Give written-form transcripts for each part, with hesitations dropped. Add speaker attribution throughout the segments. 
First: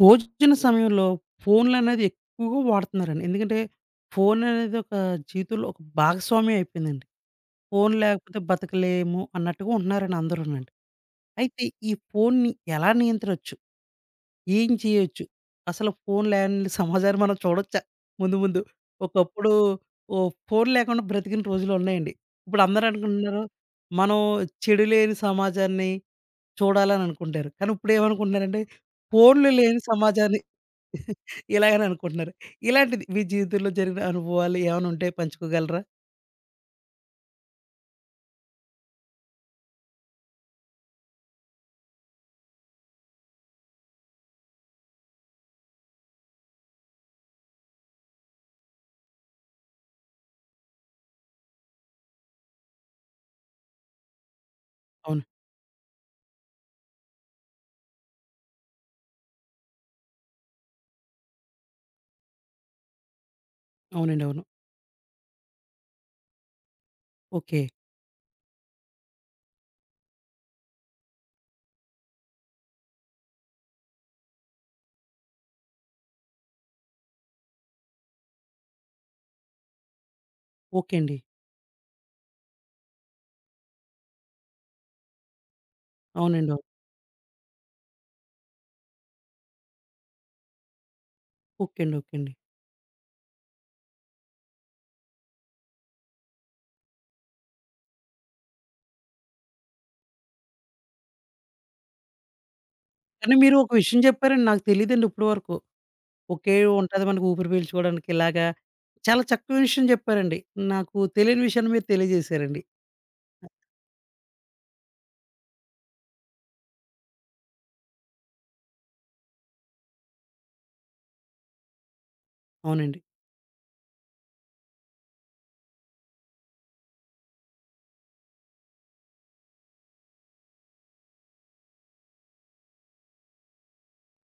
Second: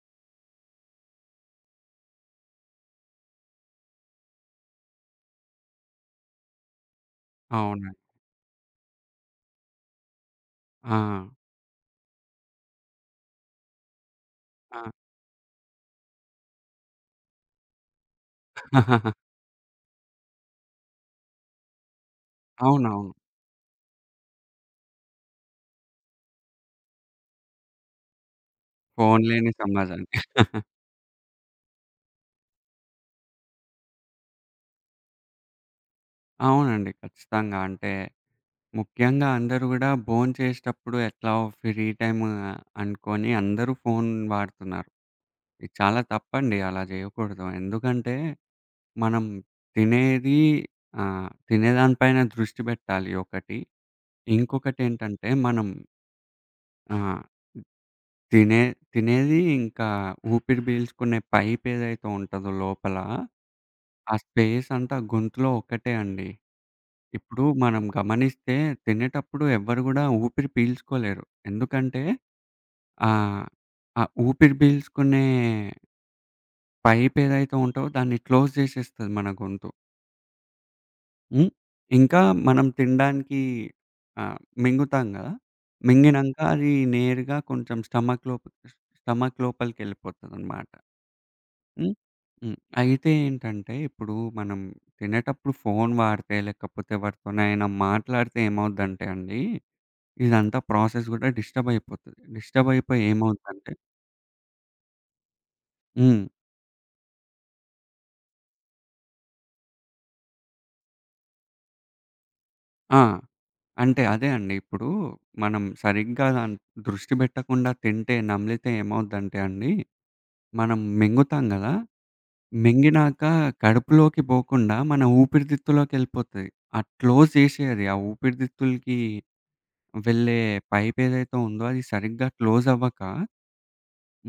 Speaker 1: భోజన సమయంలో ఫోన్లనేది ఎక్కువగా వాడుతున్నారండి. ఎందుకంటే, ఫోననేది ఒక జీవితంలో ఒక భాగస్వామ్యం అయిపోయిందండి. ఫోను
Speaker 2: అవునండి.
Speaker 1: లేకపోతే బతకలేము అన్నట్టుగా ఉంటున్నారండి అందరూనండి.
Speaker 2: ఆ!
Speaker 1: అయితే ఈ ఫోన్‌ని ఎలా నియంత్రించచ్చు? ఏం
Speaker 2: ఆ!
Speaker 1: చేయొచ్చు? అసలు ఫోను లేని సమాజాన్ని మనం చూడొచ్చా ముందు ముందు? ఒకప్పుడు ఓహ్! ఫోను లేకుండా బ్రతికిన రోజులున్నాయండి. ఇప్పుడు అందరూ
Speaker 2: అవునవును.
Speaker 1: అనుకుంటున్నారు, మనం చెడు లేని సమాజాన్ని చూడాలని అనుకుంటారు. కానీ ఇప్పుడేమనుకుంటున్నారంటే,
Speaker 2: ఫోను
Speaker 1: ఫోన్‌లు
Speaker 2: లేని
Speaker 1: లేని
Speaker 2: సమాజం.
Speaker 1: సమాజాన్ని ఇలాగని అనుకుంటున్నారు. ఇలాంటిది మీ జీవితంలో జరిగిన అనుభవాలు ఏమైనా ఉంటే పంచుకోగలరా?
Speaker 2: అవునండి. ఖచ్చితంగా. అంటే ముఖ్యంగా అందరూ గూడా భోంచేసేటప్పుడు ఎట్లా ఫ్రీ టైమ్ అనుకోని అందరూ ఫోను వాడుతున్నారు. ఇది చాలా తప్పండి. అలా జేయకూడదు. ఎందుకంటే మనం తినేది తినేదాని పైన దృష్టి పెట్టాలి ఒకటి.
Speaker 1: అవును.
Speaker 2: ఇంకొకటేంటంటే మనం ఆహ్, తినే తినేది ఇంకా ఊపిరి పీల్చుకునే పైప్ ఏదైతే ఉంటదో లోపల ఆ
Speaker 1: అవునండి. అవును.
Speaker 2: స్పేస్ అంతా గొంతులో ఒక్కటే అండి. ఇప్పుడు
Speaker 1: ఓకే.
Speaker 2: మనం గమనిస్తే తినేటప్పుడు ఎవ్వరు గూడా ఊపిరి పీల్చుకోలేరు. ఎందుకంటే ఆహ్, ఆ ఊపిరి పీల్చుకునే పైప్ ఏదైతే ఉంటదో దాన్ని క్లోజ్ జేసేస్తది మన గొంతు.
Speaker 1: ఓకే అండి.
Speaker 2: హ్మ్. ఇంకా మనం తినడానికి ఆహ్, మింగుతాం గదా! మింగినంక
Speaker 1: అవునండి. అవును.
Speaker 2: అది నేరుగా కొంచెం స్టమక్ లోపలికెళ్ళిపోతదనమాట.
Speaker 1: ఓకే
Speaker 2: హ్మ్.
Speaker 1: అండి. ఓకే అండి.
Speaker 2: హ్మ్. అయితే ఏంటంటే, ఇప్పుడు మనం తినేటప్పుడు ఫోను వాడితే, లేకపోతే ఎవరితోనైనా మాట్లాడితే ఏమవుద్దంటే అండి, ఇదంతా ప్రాసెస్ గూడా డిస్టర్బ్ అయిపోతది. డిస్టర్బ్ అయిపోయి
Speaker 1: కానీ మీరు ఒక
Speaker 2: ఏమవుద్దంటే
Speaker 1: విషయం చెప్పారండి, నాకు తెలీదండి ఇప్పటి వరకు.
Speaker 2: హ్మ్.
Speaker 1: ఒకే ఉంటది మనకు ఊపిరి పీల్చుకోవడానికి ఇలాగా. చాలా చక్కని విషయం చెప్పారండి. నాకు తెలియని విషయాన్ని మీరు తెలియజేశారండి.
Speaker 2: ఆ! అంటే అదే అండి. ఇప్పుడు మనం సరిగ్గా దాని దృష్టి పెట్టకుండా తింటే, నమిలితే ఏమవుద్దంటే అండి, మనం మింగుతాం గదా!
Speaker 1: అవునండి.
Speaker 2: మింగినాక కడుపులోకి పోకుండా మన ఊపిరితిత్తులోకెళ్ళిపోతది. అది క్లోజ్ చేసేయది. ఆ ఊపిరితిత్తులకి వెళ్ళే పైపేదైతే ఉందో అది సరిగ్గా క్లోజ్ అవ్వక,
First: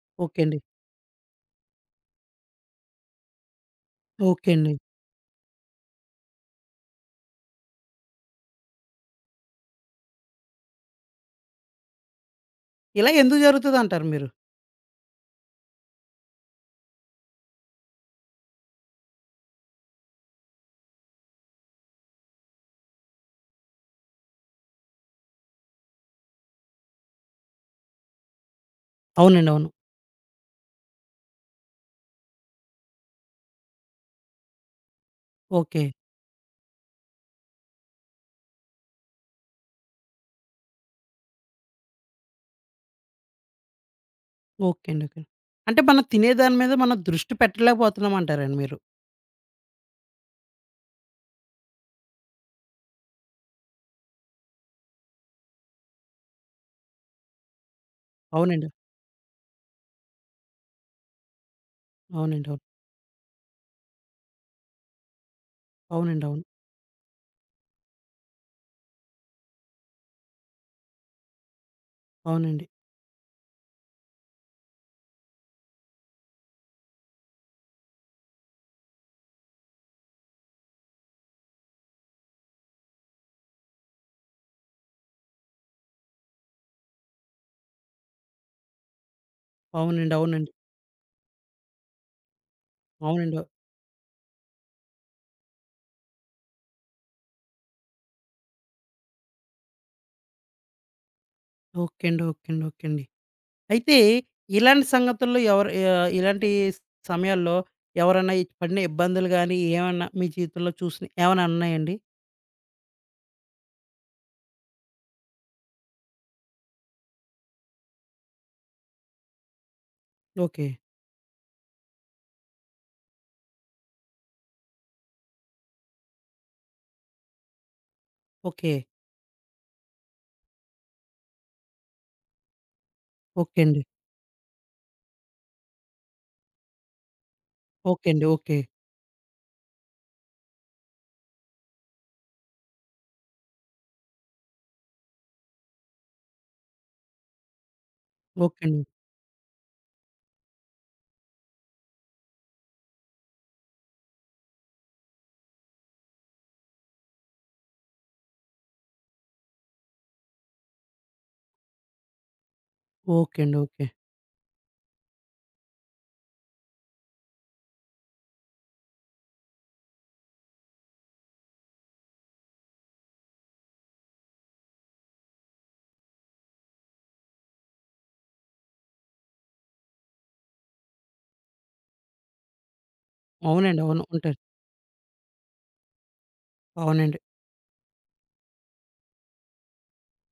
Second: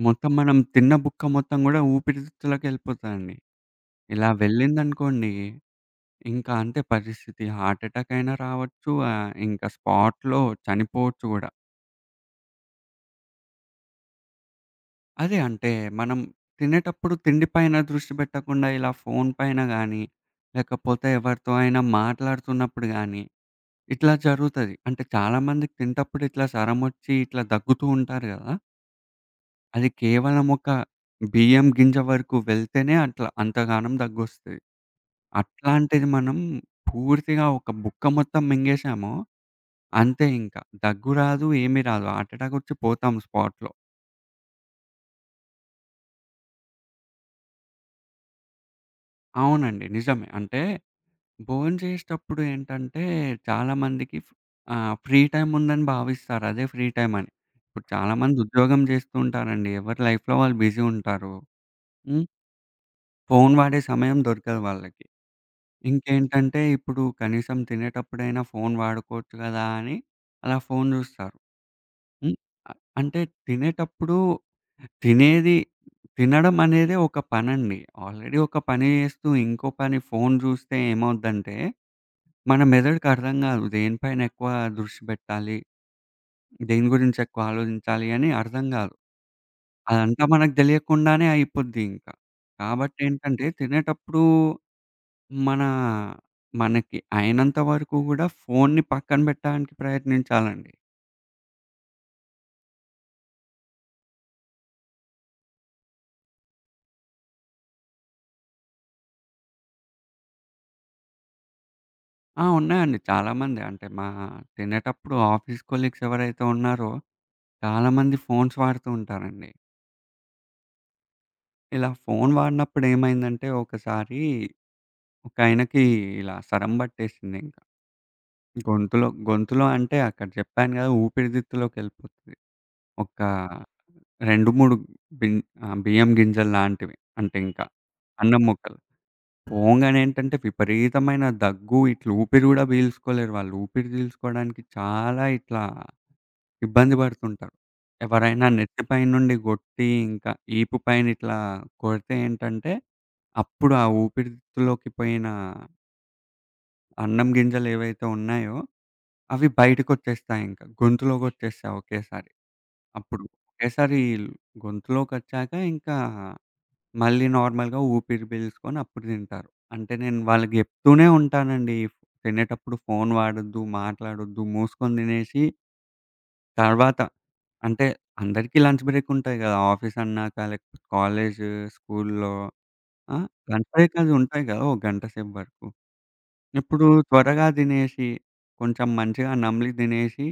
Speaker 2: మొత్తం
Speaker 1: ఓకే
Speaker 2: మనం
Speaker 1: అండి.
Speaker 2: తిన్న బుక్క మొత్తం గూడా ఊపిరితిత్తులకెళ్ళిపోతదండి. ఇలా
Speaker 1: ఓకే అండి.
Speaker 2: వెళ్ళిందనుకోండి, ఇంకా అంతే పరిస్థితి. హార్ట్ ఎటాక్ అయినా రావచ్చు, ఇంకా స్పాట్‌లో చనిపోవచ్చు గూడా.
Speaker 1: ఇలా ఎందుకు జరుగుతదంటారు మీరు?
Speaker 2: అదే అంటే మనం తినేటప్పుడు తిండి పైన దృష్టి పెట్టకుండా ఇలా ఫోను పైన గానీ, లేకపోతే ఎవరితో అయినా మాట్లాడుతున్నప్పుడు గానీ, ఇట్లా జరుగుతది. అంటే చాలామందికి తింటప్పుడు ఇట్లా సరమొచ్చి ఇట్లా దగ్గుతూ ఉంటారు గదా!
Speaker 1: అవునండి. అవును.
Speaker 2: అది కేవలం ఒక బియ్యం గింజ వరకు వెళ్తేనే అట్లా అంతగానం దగ్గొస్తది.
Speaker 1: ఓకే.
Speaker 2: అట్లాంటిది మనం పూర్తిగా ఒక బుక్క మొత్తం మింగేసామో అంతే ఇంకా. దగ్గు రాదు, ఏమి రాదు. హార్ట్ అటాక్ వచ్చి పోతాం స్పాట్‌లో.
Speaker 1: ఓకే అండి. ఓకే. అంటే మనం తినే దాని మీద మనం దృష్టి పెట్టలేకపోతున్నాం అంటారండి మీరు.
Speaker 2: అవునండి. నిజమే. అంటే భోంచేసేటప్పుడు ఏంటంటే చాలామందికి ఫ్రీ టైమ్ ఉందని భావిస్తారు. అదే ఫ్రీ టైమ్ అని. ఇప్పుడు చాలామంది
Speaker 1: అవునండి.
Speaker 2: ఉద్యోగం చేస్తూ ఉంటారండి. ఎవరి లైఫ్‌లో వాళ్ళు బిజీ ఉంటారు. హ్మ్.
Speaker 1: అవునండి. అవును.
Speaker 2: ఫోను వాడే సమయం దొరకదు వాళ్ళకి.
Speaker 1: అవునండి. అవును.
Speaker 2: ఇంకేంటంటే ఇప్పుడు కనీసం తినేటప్పుడైనా ఫోను వాడుకోవచ్చు గదా! అని అలా ఫోను జూస్తారు. హ్మ్.
Speaker 1: అవునండి.
Speaker 2: అ అంటే తినేటప్పుడు తినేది తినడం అనేది ఒక పనండి. ఆల్రెడీ ఒక పని జేస్తూ ఇంకో పని ఫోను జూస్తే ఏమవుద్దంటే, మన మెదడుకి అర్థం గాదు. దేనిపైన ఎక్కువ దృష్టి పెట్టాలి, దేని గురించి ఎక్కువ ఆలోచించాలి అని అర్థం గాదు.
Speaker 1: అవునండి.
Speaker 2: అదంతా
Speaker 1: అవునండి.
Speaker 2: మనకు దెలియకుండానే అయిపోద్ది ఇంకా. కాబట్టి
Speaker 1: అవునండి.
Speaker 2: ఏంటంటే తినేటప్పుడు మన మనకి అయినంత వరకు గూడా ఫోన్‌ని పక్కన పెట్టడానికి ప్రయత్నించాలండి.
Speaker 1: ఓకే అండి. ఓకే అండి. ఓకే అండి. అయితే ఇలాంటి సంగతుల్లో ఎవరు ఇలాంటి సమయాల్లో ఎవరన్నా ఇ పడిన ఇబ్బందులు గాని, ఏమన్నా మీ జీవితంలో చూసినయి ఏమైనా ఉన్నాయండి?
Speaker 2: ఆ! ఉన్నాయండి చాలామంది. అంటే మా తినేటప్పుడు ఆఫీస్ కొలీగ్స్ ఎవరైతే ఉన్నారో చాలామంది ఫోన్స్ వాడుతూ ఉంటారండి.
Speaker 1: ఓకే.
Speaker 2: ఇలా ఫోన్ వాడినప్పుడు ఏమైందంటే ఒకసారి ఒకాయనకి ఇలా సరం బట్టేసిందింక.
Speaker 1: ఓకే.
Speaker 2: గొంతులో గొంతులో అంటే అక్కడ చెప్పాను గదా! ఊపిరితిత్తులోకెళ్ళిపోతది. ఒక
Speaker 1: ఓకే అండి.
Speaker 2: 2, 3 బిన్ బియ్యం గింజలు లాంటివి. అంటే ఇంకా
Speaker 1: ఓకే అండి.
Speaker 2: అన్నం
Speaker 1: ఓకే.
Speaker 2: ముక్క పోంగానే ఏంటంటే విపరీతమైన దగ్గు, ఇట్లా ఊపిరి గూడా పీల్చుకోలేరు వాళ్ళు. ఊపిరి పీల్చుకోవడానికి చాలా ఇట్లా ఇబ్బంది పడుతుంటారు. ఎవరైనా
Speaker 1: ఓకే
Speaker 2: నెత్తి
Speaker 1: అండి.
Speaker 2: పైన నుండి గొట్టి, ఇంకా ఈపు పైన ఇట్లా కొడితే ఏంటంటే, అప్పుడు ఆ ఊపిరితిత్తులోకి పోయిన అన్నం గింజలు ఏవైతే ఉన్నాయో, అవి బయటకొచ్చేస్తాయి ఇంకా. గొంతులోకొచ్చేస్తాయి ఒకేసారి. అప్పుడు
Speaker 1: ఓకే అండి. ఓకే.
Speaker 2: ఒకేసారి గొంతులోకొచ్చాక ఇంకా మళ్ళీ నార్మల్‌గా ఊపిరి పీల్చుకొని అప్పుడు తింటారు. అంటే నేను వాళ్ళకి చెప్తూనే ఉంటానండి. తినేటప్పుడు ఫోన్ వాడొద్దు, మాట్లాడొద్దు, మూసుకొని తినేసి తర్వాత అంటే అందరికీ లంచ్ బ్రేక్ ఉంటాయి కదా! ఆఫీస్ అన్నాక లేకపోతే కాలేజ్, స్కూల్‌లో ఆ! లంచ్
Speaker 1: అవునండి.
Speaker 2: బ్రేక్
Speaker 1: అవును.
Speaker 2: అది
Speaker 1: ఉంటారు.
Speaker 2: ఉంటాయి కదా! ఓ గంట సేపు వరకు. ఇప్పుడు
Speaker 1: అవునండి.
Speaker 2: త్వరగా తినేసి కొంచెం మంచిగా నమిలి తినేసి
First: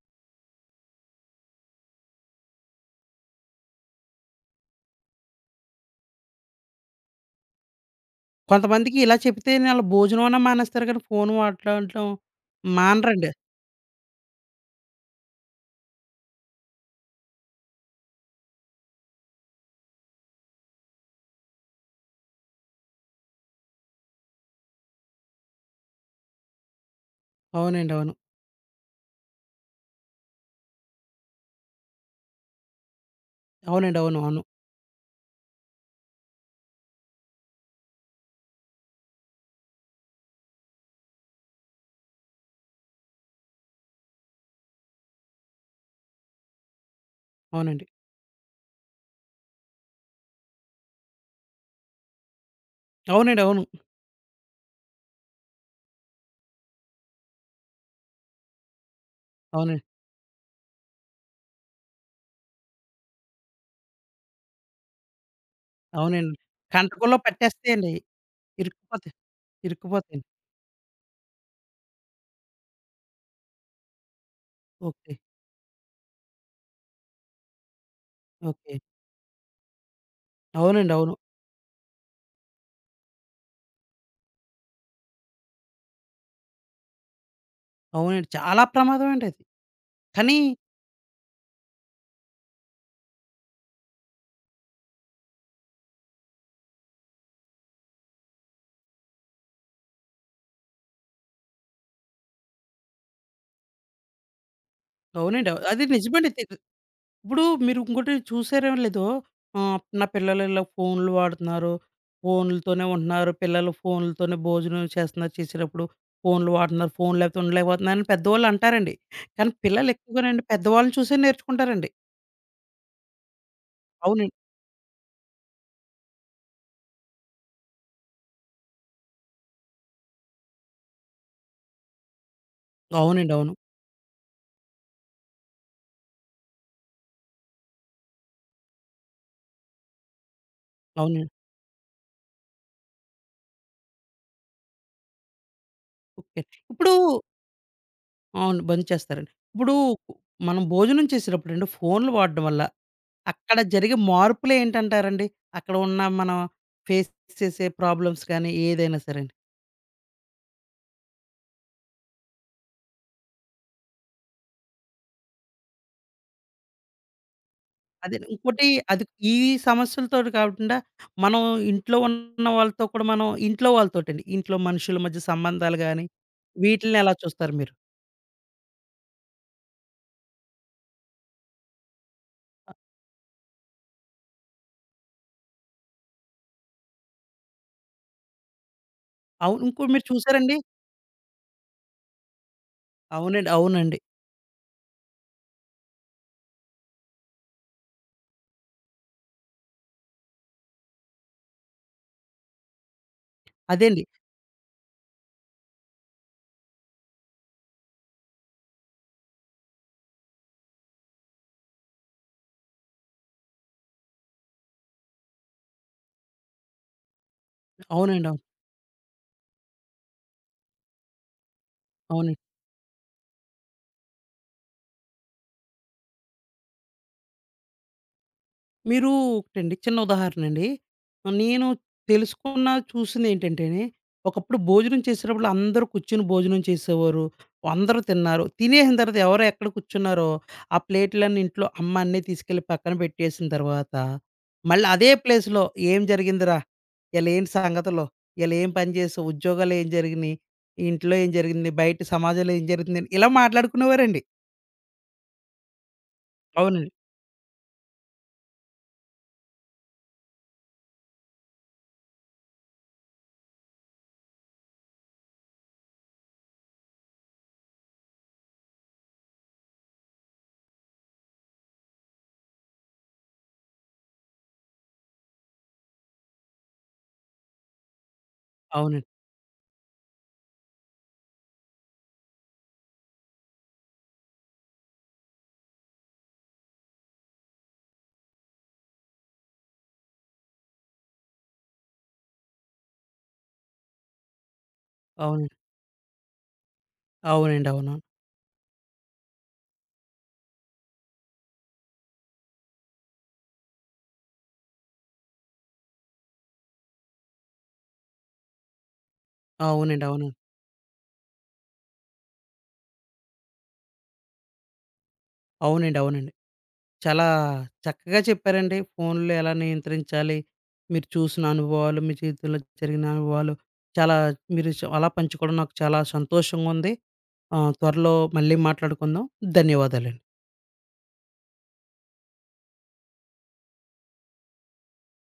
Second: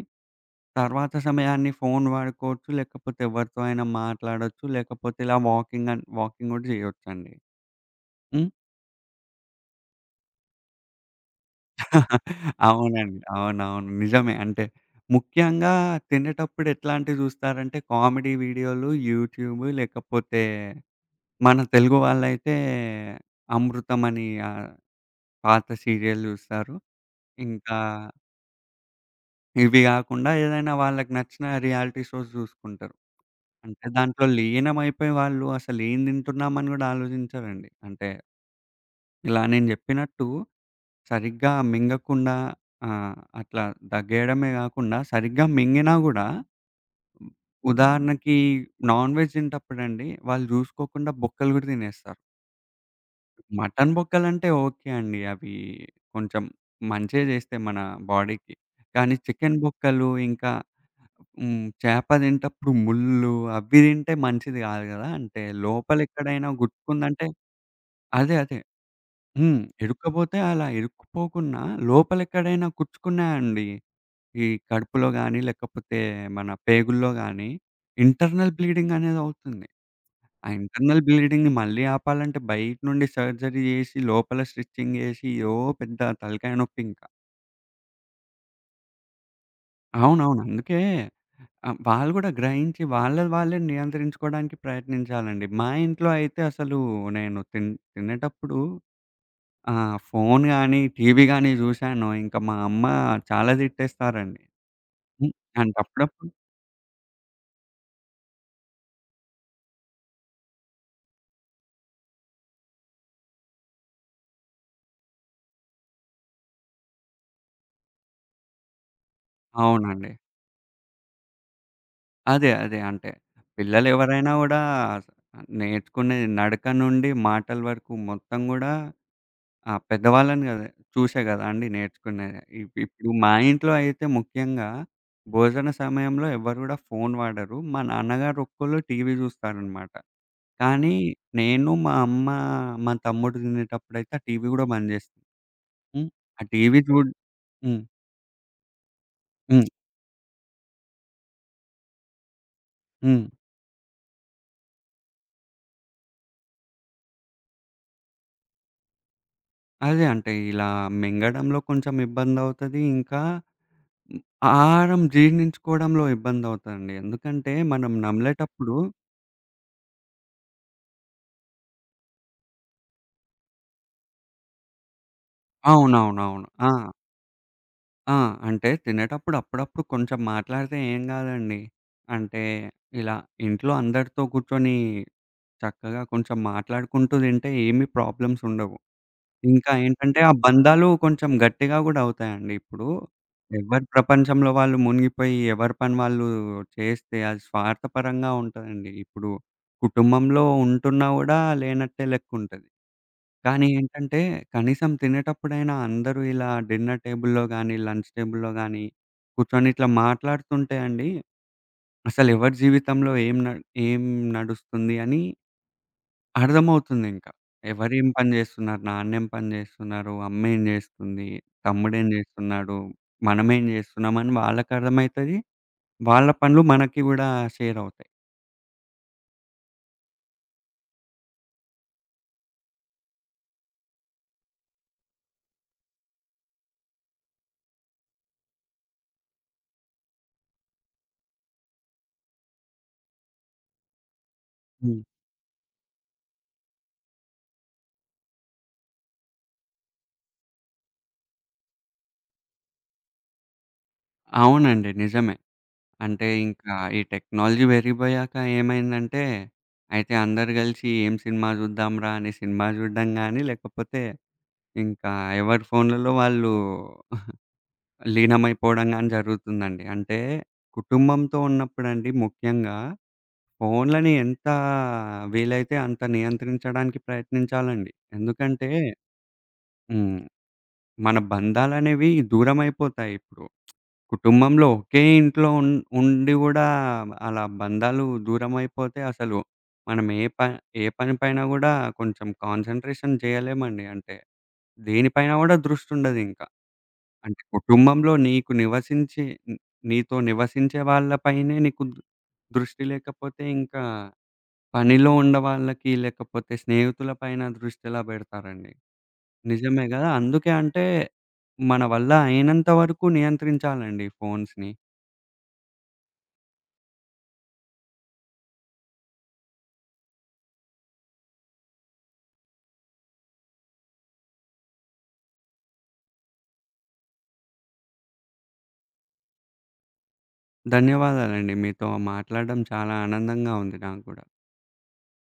Speaker 2: తర్వాత సమయాన్ని ఫోన్ వాడుకోవచ్చు. లేకపోతే ఎవరితో అయినా మాట్లాడొచ్చు. లేకపోతే ఇలా వాకింగ్ వాకింగ్ కూడా చేయొచ్చండి.
Speaker 1: కొంతమందికి ఇలా చెప్తేనే ఆళ్ళు భోజనమన్నా మానేస్తారు, కానీ ఫోను మాట్లాడటం
Speaker 2: అవునండి.
Speaker 1: మానరండి.
Speaker 2: అవునవును. నిజమే. అంటే ముఖ్యంగా తినేటప్పుడు ఎట్లాంటివి జూస్తారంటే కామెడీ వీడియోలు, యూట్యూబ్ లేకపోతే మన తెలుగు వాళ్ళైతే 'అమృతం' అని పాత సీరియల్ జూస్తారు. ఇంకా
Speaker 1: అవునండి. అవును.
Speaker 2: ఇవి గాకుండా ఏదైనా వాళ్ళకి నచ్చిన రియాలిటీ షోస్ జూసుకుంటారు. అంటే
Speaker 1: అవునండి. అవును.
Speaker 2: దాంట్లో
Speaker 1: అవును.
Speaker 2: లీనమైపోయి వాళ్ళు అసలేం తింటున్నామని గూడా ఆలోచించరండి. అంటే ఇలా నేను జెప్పినట్టు సరిగ్గా మింగకుండా అట్లా దగ్గేయడమే గాకుండా సరిగ్గా మింగినా గూడా హ్మ్.
Speaker 1: అవునండి.
Speaker 2: ఉదాహరణకి నాన్ వెజ్ తినేటప్పుడండి వాళ్ళు జూసుకోకుండా బొక్కలు గూడా తినేస్తారు.
Speaker 1: అవునండి. అవును.
Speaker 2: మటన్ బొక్కలంటే ఓకే అండి. అవి కొంచెం మంచే జేస్తాయి మన బాడీకి. కానీ చికెన్
Speaker 1: అవునండి.
Speaker 2: బొక్కలు ఇంకా హ్మ్. చేప తినేటప్పుడు ముళ్ళు అవి తింటే మంచిది గాదు గదా! అంటే
Speaker 1: అవునండి.
Speaker 2: లోపలెక్కడైనా
Speaker 1: కంటకుల్లో
Speaker 2: గుచ్చుకుందంటే
Speaker 1: పట్టేస్తాయండి.
Speaker 2: అదే. అదే.
Speaker 1: ఇరుక్కుపోతాయి.
Speaker 2: హ్మ్.
Speaker 1: ఇరుక్కుపోతాయండి.
Speaker 2: ఇరుక్కపోతే అలా ఇరుక్కుపోకున్నా లోపలెక్కడైనా కుచ్చుకున్నాయండి ఈ కడుపులో
Speaker 1: ఓకే.
Speaker 2: గాని, లేకపోతే మన పేగుల్లో గాని ఇంటర్నల్
Speaker 1: ఓకే.
Speaker 2: బ్లీడింగ్ అనేదవుతుంది. ఆ
Speaker 1: అవునండి.
Speaker 2: ఇంటర్నల్
Speaker 1: అవును.
Speaker 2: బ్లీడింగ్‌ని మళ్ళీ ఆపాలంటే బయట నుండి సర్జరీ జేసి, లోపల స్టిచ్చింగ్ జేసి ఏదో పెద్ద తలకాయ నొప్పింకా.
Speaker 1: అవునండి. చాలా ప్రమాదం అండి అది. కానీ
Speaker 2: అవునవును. అందుకే వాళ్ళు గూడా గ్రహించి వాళ్ళది వాళ్ళే నియంత్రించుకోవడానికి ప్రయత్నించాలండి. మా ఇంట్లో అయితే అసలు నేను తినేటప్పుడు ఫోను గాని, టీవీ గాని జూశానో ఇంక మా అమ్మ చాలా తిట్టేస్తారండి. హ్మ్.
Speaker 1: అవునండి. అవ్
Speaker 2: అంటే
Speaker 1: అది నిజమండి.
Speaker 2: అప్పుడప్పుడు
Speaker 1: తి ఇప్పుడు మీరు ఇంకోటి చూసారో లేదో. నా పిల్లలు ఇలా ఫోన్లు వాడుతున్నారు. ఫోన్‌లతోనే ఉంటున్నారు. పిల్లలు ఫోన్‌లతోనే భోజనం చేస్తున్నారు. చేసేటప్పుడు ఫోన్లు వాడుతున్నారు. ఫోన్ లేకపోతే ఉండలేకపోతున్నారని పెద్దవాళ్ళు అంటారండి. కానీ పిల్లలు
Speaker 2: అవునండి.
Speaker 1: ఎక్కువగానండి పెద్దవాళ్ళని చూసే నేర్చుకుంటారండి.
Speaker 2: అదే. అదే. అంటే పిల్లలెవరైనా
Speaker 1: అవునండి.
Speaker 2: గూడా నేర్చుకునేది నడక నుండి మాటల వరకు మొత్తం గూడా ఆ! పెద్దవాళ్ళని గదా! చూసే గదా అండి నేర్చుకునేది. ఇప్పుడు మా
Speaker 1: అవునండి. అవును.
Speaker 2: ఇంట్లో అయితే ముఖ్యంగా భోజన సమయంలో ఎవరు గూడా ఫోను వాడరు. మా నాన్నగారు ఒక్కళ్ళు టీవీ జూస్తారనమాట. కానీ
Speaker 1: అవునండి.
Speaker 2: నేను, మా అమ్మ, మా తమ్ముడు తినేటప్పుడైతే ఆ టీవీ గూడా బంద్ జేస్తాం. హ్మ్.
Speaker 1: ఓకే.
Speaker 2: ఆ టీవీ
Speaker 1: ఇప్పుడు
Speaker 2: జూడ్ హ్మ్.
Speaker 1: అవును. బంద్ చేస్తారండి.
Speaker 2: హ్మ్.
Speaker 1: ఇప్పుడు మనం భోజనం చేసేటప్పుడండి ఫోన్‌లు వాడడం వల్ల
Speaker 2: హ్మ్.
Speaker 1: అక్కడ జరిగే మార్పులేంటంటారండి? అక్కడ ఉన్న మనం ఫేస్ చేసే ప్రాబ్లమ్స్ కానీ ఏదైనా సరేండి.
Speaker 2: అదే. అంటే ఇలా మింగడంలో కొంచెం ఇబ్బందవుతది. ఇంకా ఆహారం జీర్ణించుకోవడంలో ఇబ్బందవుతదండి. ఎందుకంటే మనం
Speaker 1: అదే ఇంకోటి
Speaker 2: నమిలేటప్పుడు
Speaker 1: అది ఈ సమస్యలతోటి కాకుండా మనం ఇంట్లో ఉన్న వాళ్ళతో కూడా మనం ఇంట్లో వాళ్ళతోటండి. ఇంట్లో మనుషుల మధ్య సంబంధాలు గాని
Speaker 2: అవునవునవును. ఆ!
Speaker 1: వీటిల్ని ఎలా చూస్తారు మీరు?
Speaker 2: ఆ! అంటే తినేటప్పుడు అప్పుడప్పుడు కొంచెం మాట్లాడితే ఏం గాదండి. అంటే ఇలా ఇంట్లో అందరితో కూర్చొని చక్కగా కొంచెం మాట్లాడుకుంటూ తింటే ఏమి ప్రాబ్లమ్స్ ఉండవు.
Speaker 1: అవును.
Speaker 2: ఇంకా
Speaker 1: ఇంకోటి మీరు
Speaker 2: ఏంటంటే, ఆ
Speaker 1: చూసారండి?
Speaker 2: బంధాలు కొంచెం గట్టిగా గూడా అవుతాయండి ఇప్పుడు.
Speaker 1: అవునండి.
Speaker 2: ఎవరి
Speaker 1: అవునండి.
Speaker 2: ప్రపంచంలో వాళ్ళు మునిగిపోయి, ఎవరి పని వాళ్ళు చేస్తే అది స్వార్థపరంగా ఉంటదండి. ఇప్పుడు కుటుంబంలో ఉంటున్నా గూడా లేనట్టే లెక్కుంటది. కానీ
Speaker 1: అదేండి.
Speaker 2: ఏంటంటే, కనీసం తినేటప్పుడైనా అందరూ ఇలా డిన్నర్ టేబుల్‌లో గానీ, లంచ్ టేబుల్‌లో గానీ కూర్చొని ఇట్లా మాట్లాడుతుంటే అండి, అసలెవరి జీవితంలో ఏం నడుస్తుంది అని అర్థమవుతుందింక. ఎవరేం
Speaker 1: అవునండి.
Speaker 2: పని
Speaker 1: అవును.
Speaker 2: జేస్తున్నారు, నాన్నేం పని జేస్తున్నారు, అమ్మేం జేస్తుంది, తమ్ముడేం
Speaker 1: అవునండి.
Speaker 2: జేస్తున్నాడు, మనమేం జేస్తున్నామని వాళ్ళకర్థమైతది. వాళ్ళ పనులు మనకి గూడా షేరవుతాయి.
Speaker 1: మీరు ఒకటండి చిన్న ఉదాహరణండి. నేను తెలుసుకున్న, చూసిందేంటంటేనే, ఒకప్పుడు భోజనం చేసేటప్పుడు అందరూ కూర్చొని భోజనం చేసేవారు. అందరూ తిన్నారు. తినేసిన తర్వాత ఎవరు ఎక్కడ కూర్చున్నారో, ఆ ప్లేట్‌లన్నీ ఇంట్లో అమ్మ అన్నీ తీసుకెళ్ళి పక్కన పెట్టేసిన తర్వాత, మళ్ళీ
Speaker 2: హ్మ్.
Speaker 1: అదే ప్లేస్‌లో "ఏం జరిగిందిరా? ఇయాల ఏంటి సంగతులు? ఇయాల ఏం పని చేసావు? ఉద్యోగాల్లో ఏం జరిగినియి? ఇంట్లో ఏం జరిగింది? బయట సమాజంలో ఏం జరుగుతుంది?" ఇలా మాట్లాడుకునేవారండి.
Speaker 2: అవునండి. నిజమే. అంటే ఇంకా
Speaker 1: అవునండి.
Speaker 2: ఈ టెక్నాలజీ పెరిగిపోయాక ఏమైందంటే, అయితే అందరూ గలిసి ఏం సినిమా జూద్దాంరా అని సినిమా జూడడం గానీ, లేకపోతే ఇంకా ఎవరి ఫోన్లలో వాళ్ళు లీనమైపోవడం గానీ జరుగుతుందండి. అంటే కుటుంబంతో ఉన్నప్పుడండి ముఖ్యంగా ఫోన్లని ఎంత వీలైతే అంత నియంత్రించడానికి ప్రయత్నించాలండి. ఎందుకంటే
Speaker 1: అవునండి.
Speaker 2: హ్మ్. మన బంధాలనేవి దూరమైపోతాయి ఇప్పుడు. కుటుంబంలో ఒకే ఇంట్లో ఉండి గూడా అలా బంధాలు దూరమైపోతే అసలు మనం ఏ పనిపైన గూడా కొంచెం కాన్సంట్రేషన్ చేయలేమండి. అంటే దేనిపైన గూడా
Speaker 1: అవునండి.
Speaker 2: దృష్టుండదింక. అంటే
Speaker 1: అవునండి. అవునండి. అవునవును.
Speaker 2: కుటుంబంలో నీకు నివసించి న్ నీతో నివసించే వాళ్ళ పైనే నీకు దృష్టి లేకపోతే ఇంకా పనిలో ఉండవాళ్ళకి లేకపోతే స్నేహితుల పైన దృష్టెలా బెడతారండి. నిజమే
Speaker 1: అవునండి.
Speaker 2: గదా!
Speaker 1: అవును.
Speaker 2: అందుకే అంటే మన వల్ల అయినంత వరకు నియంత్రించాలండి ఫోన్స్‌ని.
Speaker 1: అవునండి. అవునండి. చాలా చక్కగా చెప్పారండి. ఫోన్‌లో ఎలా నియంత్రించాలి, మీరు చూసిన అనుభవాలు, మీ జీవితంలో జరిగిన అనుభవాలు చాలా మీరు చ్ అలా పంచుకోవడం నాకు చాలా సంతోషంగా ఉంది. త్వరలో మళ్ళీ మాట్లాడుకుందాం. ధన్యవాదాలండి.
Speaker 2: ధన్యవాదాలండి. మీతో మాట్లాడడం చాలా ఆనందంగా ఉంది నాకు గూడా.